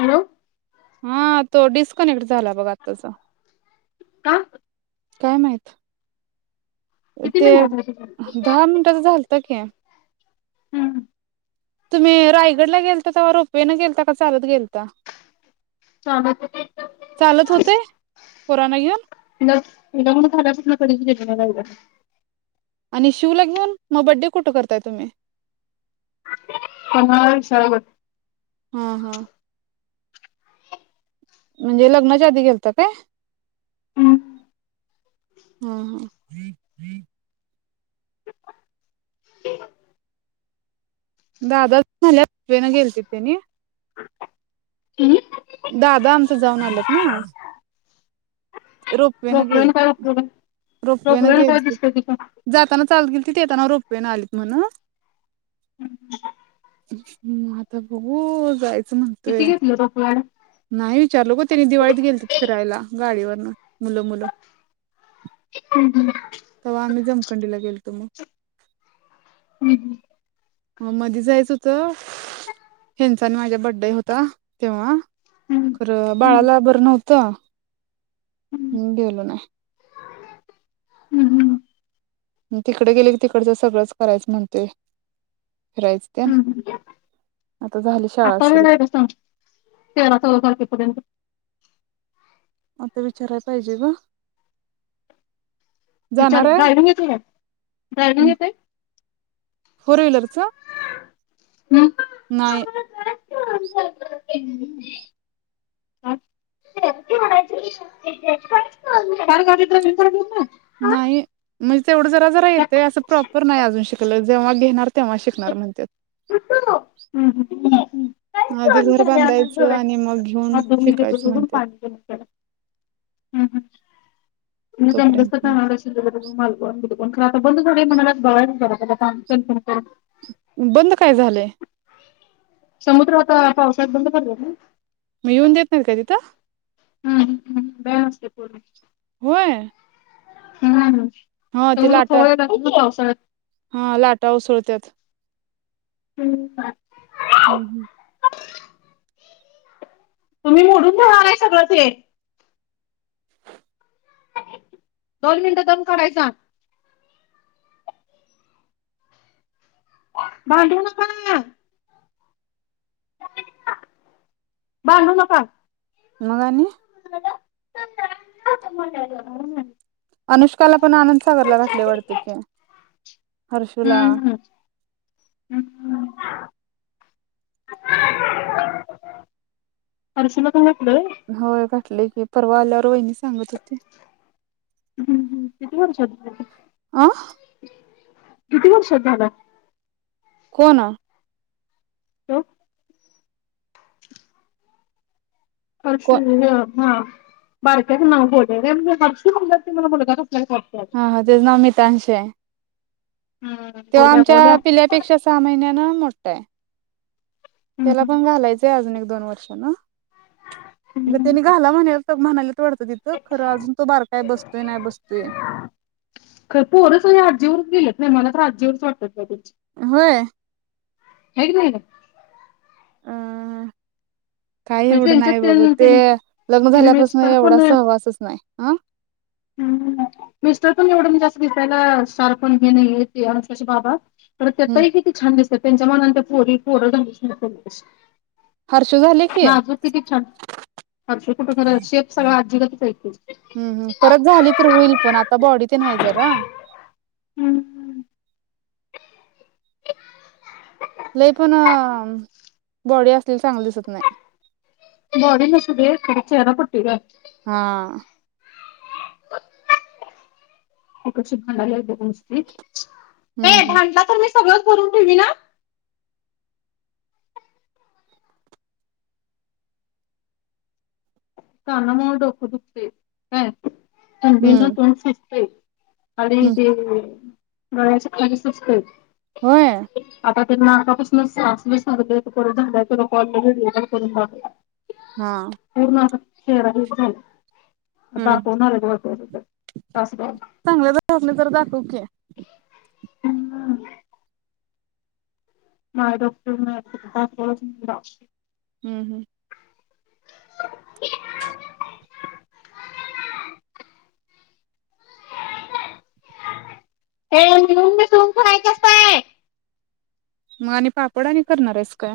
Hello हा तो disconnect झाला बघा आत्ताचा का? काय माहित? किती ते मिनिटात होत दहा मिनिटाच झालत की हम्म तुम्ही रायगडला गेलता तेव्हा रोपवेन गेलता, का चालत गेलता? [unintelligible] लग्न, चालत होते पोरांना घेऊन मी लग्न झाल्यापासून कधीच गेले नाय. [unintelligible] आणि शिवला घेऊन, मग बड्डे कुठं करताय तुम्ही? पन्हाळा विशालगड हम हम म्हणजे लग्नाच्या आधी गेलता काय? हम्म हम्म हम्म [unintelligible] [unintelligible] दादाच झाल्यान रोपवेन गेलती त्यानि हम्म दादा आमच जाऊन आल्यात ना. रोपवे न गेल, रोपवेला काय उपयोग आहे रोपवे न रोपवेला काय गेलते, दिसतंय तिथं जाताना चालत गेलते ते येताना रोपवे न आली. म्हण [inaudible] ह् आता बघू जाय किती घेतलं डोकवाड नाही विचारलं ग त्यानी दिवाळीत गेलतेत फिरायला गाडीवर [inaudible] हम् हम् व्हा आम्ही जमखंडी ला गेलो तुम ह्म्म ह्म्म मधी जायचं होत पण माझे बड्डे होता तेव्हा हम्म खरं हम्म बाळाला बरं नव्ह त्ता हम्म हम् गेलो नाही हम्म हम् ह तिकडे गेले की तिकडच सगळंच करायचं म्हणते हम् आता झाली शाळा आता सुरू वेळ आहे ब सां तेरा चौदा तारखेपर्यंत आता विचाराय पाहिजे ग जाणार विचार आहे ड्रायविंग येतय का ड्रायविंग येतय फोर व्हीलरच नाही [unintelligible] [unintelligible] नाही म्हणजे तेवढं जरा जरा येतय असं प्रॉपर नाही अजून शिकलं जेव्हा घेणार तेव्हा शिकणार म्हणत्यात येत नाही आधी घर बांधायचं आणि मग घेऊन हात धुवून मी घेतो शिकायचं सोडून म्हणत्यात पाणी पण त्याला. मी जमलच तोपर्यंत नाही तर [inaudible] मंग खर आता बंद झालय म्हणालात [inaudible] [unintelligible] बंद काय झालय? समुद्र आता पावसाळ्यात बंद पडला ना? मग येऊन देत नाहीत का तिथं? [unintelligible] होय. हम्म. हा ते समुद्र लाटा खवळलेला असतो ना पावसाळ्यात. हा लाटा उसळत्यात. [inaudible] हम्म हम्म तुम्ही मोडून ठेवणार आहे सगळं ते दोन मिनटं दम काढायचा भांडू नका भांडू नका मगाणी [inaudible] [unintelligible] अनुष्काला पण आनंदसागरला घातले वाटते की हर्षला हम् हम् हर्षु ला पण घातलय? होय भेटले की परवा आल्यावर वहिनी सांगत होती किती वर्षाचा झालय? आं किती वर्षात झालाय? कोण अ हो कोण हर्षू आ हा बाारक्या ना बोल र हर्ष बोला त मला मुलगा नको? हा हा तेच ना मिताांश? [unintelligible] तेव्हा गोल्या आमच्या गोल्या पिल्यापेक्षा सहा महिन्याना मो तेे त्याला पण घालायचंय अजून एक दोन वर्ष ना त्यानी घाला म्हणेल लग म्हणाले त तिथं खरं अजून तो बारका य अजून बसतोय नाही बसतोय राज्यवरच वाटत होय हायकी नाही ग अ काही म्हणजे एवढं त्यांच्यात नाही बाबा त्यां ते त्यां लग्न ते झाल्यापासून मिस्टर एवढा सहवासच नाही आं हम् मिस्टर पण एवढं जास्त दिसायला शार्प पण हे नाही येत अनुशाचे बाबा तर त्या हम्म ताई किती छान दिसतात त्यांच्या मनाने पोरी पोर झालीत नाही हर्षू झाले की नाजूक किती छान अस - शेप सगळ गातचहाय की हम्म हम्म परत झाली तर होईल पण आता बॉडी ते नाही जरा हम्म लय पण बॉडी असलेली चांगली दिसत नाही बॉडी नसले तरी चेहरा पट्टी ग हा ही कशी भांडालेत बघ नुसती हम्म ए हम्म भांडला तर नुस सगळंच भरून ठेवीन हं कानामुळं डोकं दुखते काय थंडीनं हम्म तोंड सुजतंय आळी हम्म ते गळ्याच्या खाली सुजतंय होय नाकापसन साचलंय सर्दी एक पडून झाल्या की ग कॉल करून हा पूर्ण आ तेरा ग्रुप झाल्यात हम्म दाखवून आलेत वाटतं तिथं तासगावला चांगल्या दवाखान्यात जरा दाखव की माय डॉक्टर ने तासगावत येऊन दाव हम्म हम्म [inaudible] ए मिळून मिसळून खेळायच असतय म आणि पापड आणि करणार हाईस काय?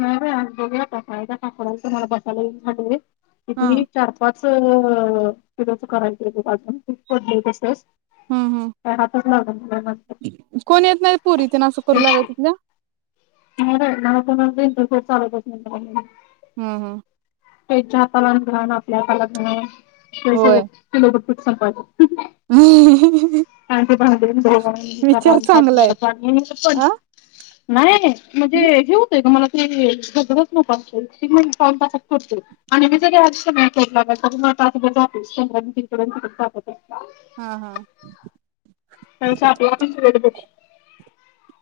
नाही बाई आज बघूया आता काय त्या पापडच तर मला बसायला येईना झालय हा किती ई चार पाच सगळं तिकडचं करायचं हाय गं पाच ऊन पडलंय तसंच हम्म हम्म अ हात लागा--ने कोण येत नाही पुरी तेन असं करू लागाय तिथल्या तुम्हाला काय वाटलं फोन मध्ये इंटर कोर्स चालू आहे काय की म्हटलं हम्म हम्म त्याच्या हाताला घाण आणि आपल्या हाताला घाण कस होतंय होय किलो बघ पीठ संपायचं हू हू आण ते भांडे धुवा हे करा विचार हाथ चांगला धुवायला आहेत पाणी पण आ नाही म्हणजे हे होतंय गं मला ते [unintelligible] उपास ती म्हणते पाऊण तासात करतोय आणि मी सगळी [unintelligible] स्वयंपाकात तरी मला तासभर जातयचं स्वयंपाक हिकडं आणि तिकडं [unintelligible] हा हा त्यापेक्षा आपल आपन केलेलं बरं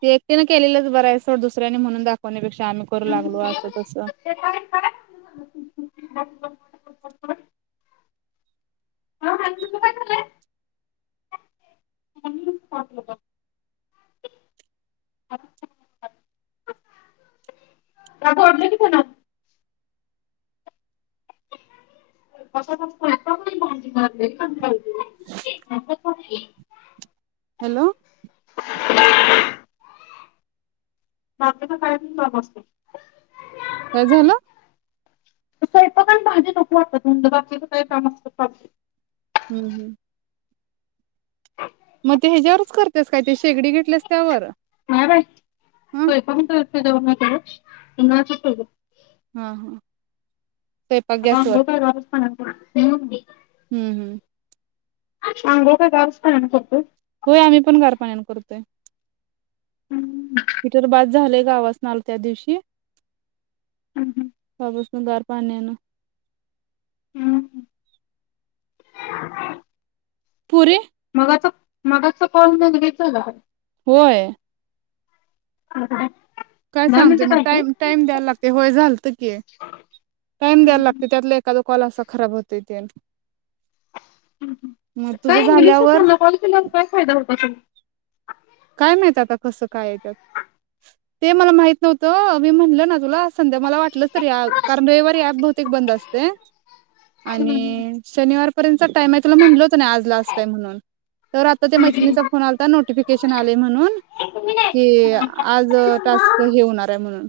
ते एकटींनच केलेलचं बर आहे सोड दुसऱ्यांनी म्हणून दाखवण्यापेक्षा की आम्ही करु लागलो असं तस [unintelligible] [unintelligible] [unintelligible] [unintelligible] हॅलो [inaudible] [unintelligible] काय झालं ते स्वयंपाक आण भांडी नको वाटत घासायला दुसर काय काम हम्म हम्म मग ते ह्याच्यावरच करतेस काय ते शेगडी घेतलेस त्यावर नाय बाई हं [unintelligible] [unintelligible] हा हा स्वयंपाक [unintelligible] गॅसवर अंघोळ काय गारच हम्म हम्म पाण्याने करतोय होय आम्ही पण गार पाण्यानं करतोय हम्म. हिटर बाद झाले गाव असणार त्या दिवशी हम्म. [unintelligible] गार पाण्यानं आम् पुरे मगाच मगाच कॉल [unintelligible] होय. ह [unintelligible] काय सांगते मग टाईम टाइम द्यायला लागते होय झालत की टाइम द्यायला लागते त्यातला एखद कॉल असा खराब होतो त्यानं हम्म हम्म काय इंग्लिशच झाल्यावर त्यांना कॉल केल्यावर काय फायदा होत असल काय माहित आता कस कायत ते मला माहित नव्हतं अम म्हणलं ना तुला संध्या मला वाटलच तरी कारण रविवारी बहुतेक ऍप बंद असतय हम्म. आणि शनिवार [unintelligible] ताई मी तुला म्हणलं होत ना आज लास्ट आहे म्हणून तर त्या मैत्रिणीचा हम्म. फोन आलता नोटीफेकेशन लोकेशन आले म्हणून की आज टास्क हे होणार आहे म्हणून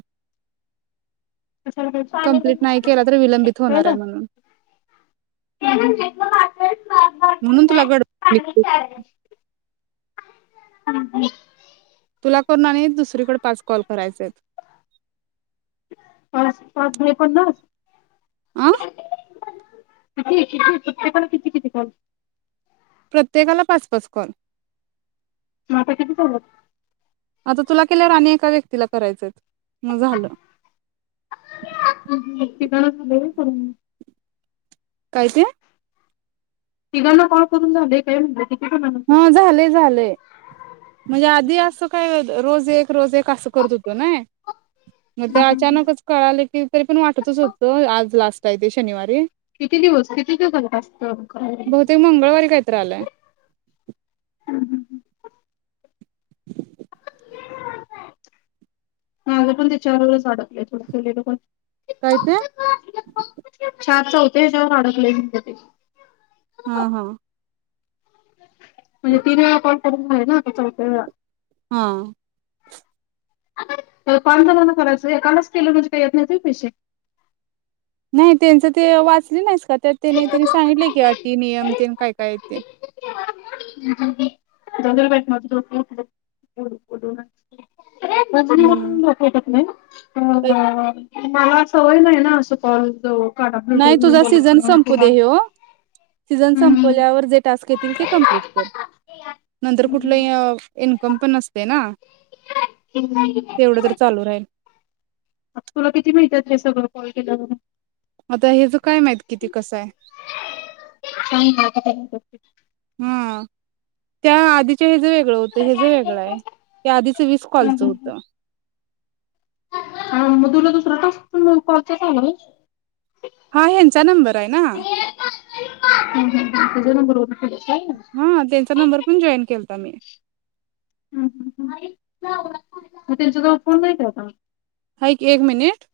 कंप्लीट नाही केला तर विलंबित होणार आहे म्हणून [unintelligible] म्हणून तुला गडघ हम्म हम्म तुला करून आणि दुसरीकडे पाच कॉल करायचे आहेत पाच पाच दुने पन्नास आं किती किती किती पण किती किती कॉल प्रत्येकाला पाच पाच कॉल म आता किती झाल्यात आता तुला केल्यावर आणि एका व्यक्तीला करायचयेत तिघ जण झाले होय [inaudible] काय ते तिघांना कॉल करून झालय काय म्हणलो हा झालय झालय म्हणजे आधी असं काय? रोज एक रोज एक असं करत होतो नाय म ते अचानकच कळाले की तरी पण वाटतच होतं आज लास्ट काय ते शनिवारी किती दिवस किती दिवसाचा टास्क कर बहुतेक मंगळवारी काहीतरी आलाय करायला [inaudible] माझ पण त्याच्याबरोबर च आडक काय ते [unintelligible] चार चौथ्या हेच्यावर आडकलय म्हणते ते हा हा म्हणजे तीन वेळा कॉल करून झाले ना आता चौथ्या वेळा हा पाच जणांना करायचय एकालाच केलं म्हणजे काय येत नाहीत व्हय पैसे नाय त्यांचं ते वाचले नाहीस का? तर त्याने त्यांनी सांगितले की अटी नियम तेनं काय काय आहेत ते [unintelligible] हम्म तर- [unintelligible] मला सवय नाही ना अस कॉल जो नाही तुझा सीझन संपू दे ह्यो सीझन हम्म. संपल्यावर जे टास्क येतील ते कमप्लीट कर नंतर हम्म. कुठलं इन्कम पण नसतय ना तेवढं तर चालू राहील. तुला किती माहित्यात हे सगळं कॉल केल्या वरून आता हेज काय माहित किती कसं आहे. सांग मला किती मिळतात ते. हा त्या आधी हे ज वेगळं होतं हे ज वेगळं आहे ते आधीच वीस कॉलचं होत. आणि मग तुला दुसरा टास्क पण कॉलचाच आला होय. हा ह्यांचा नंबर हाय ना हम्म, हम्म, हम्म. तुझ्या नंबरवरून केलंस व्हय? हा त्यांचा नंबर पण जॉईन केलता मी म त्यांचा जवळ फोन नाही का आता हाय की एक मिनिट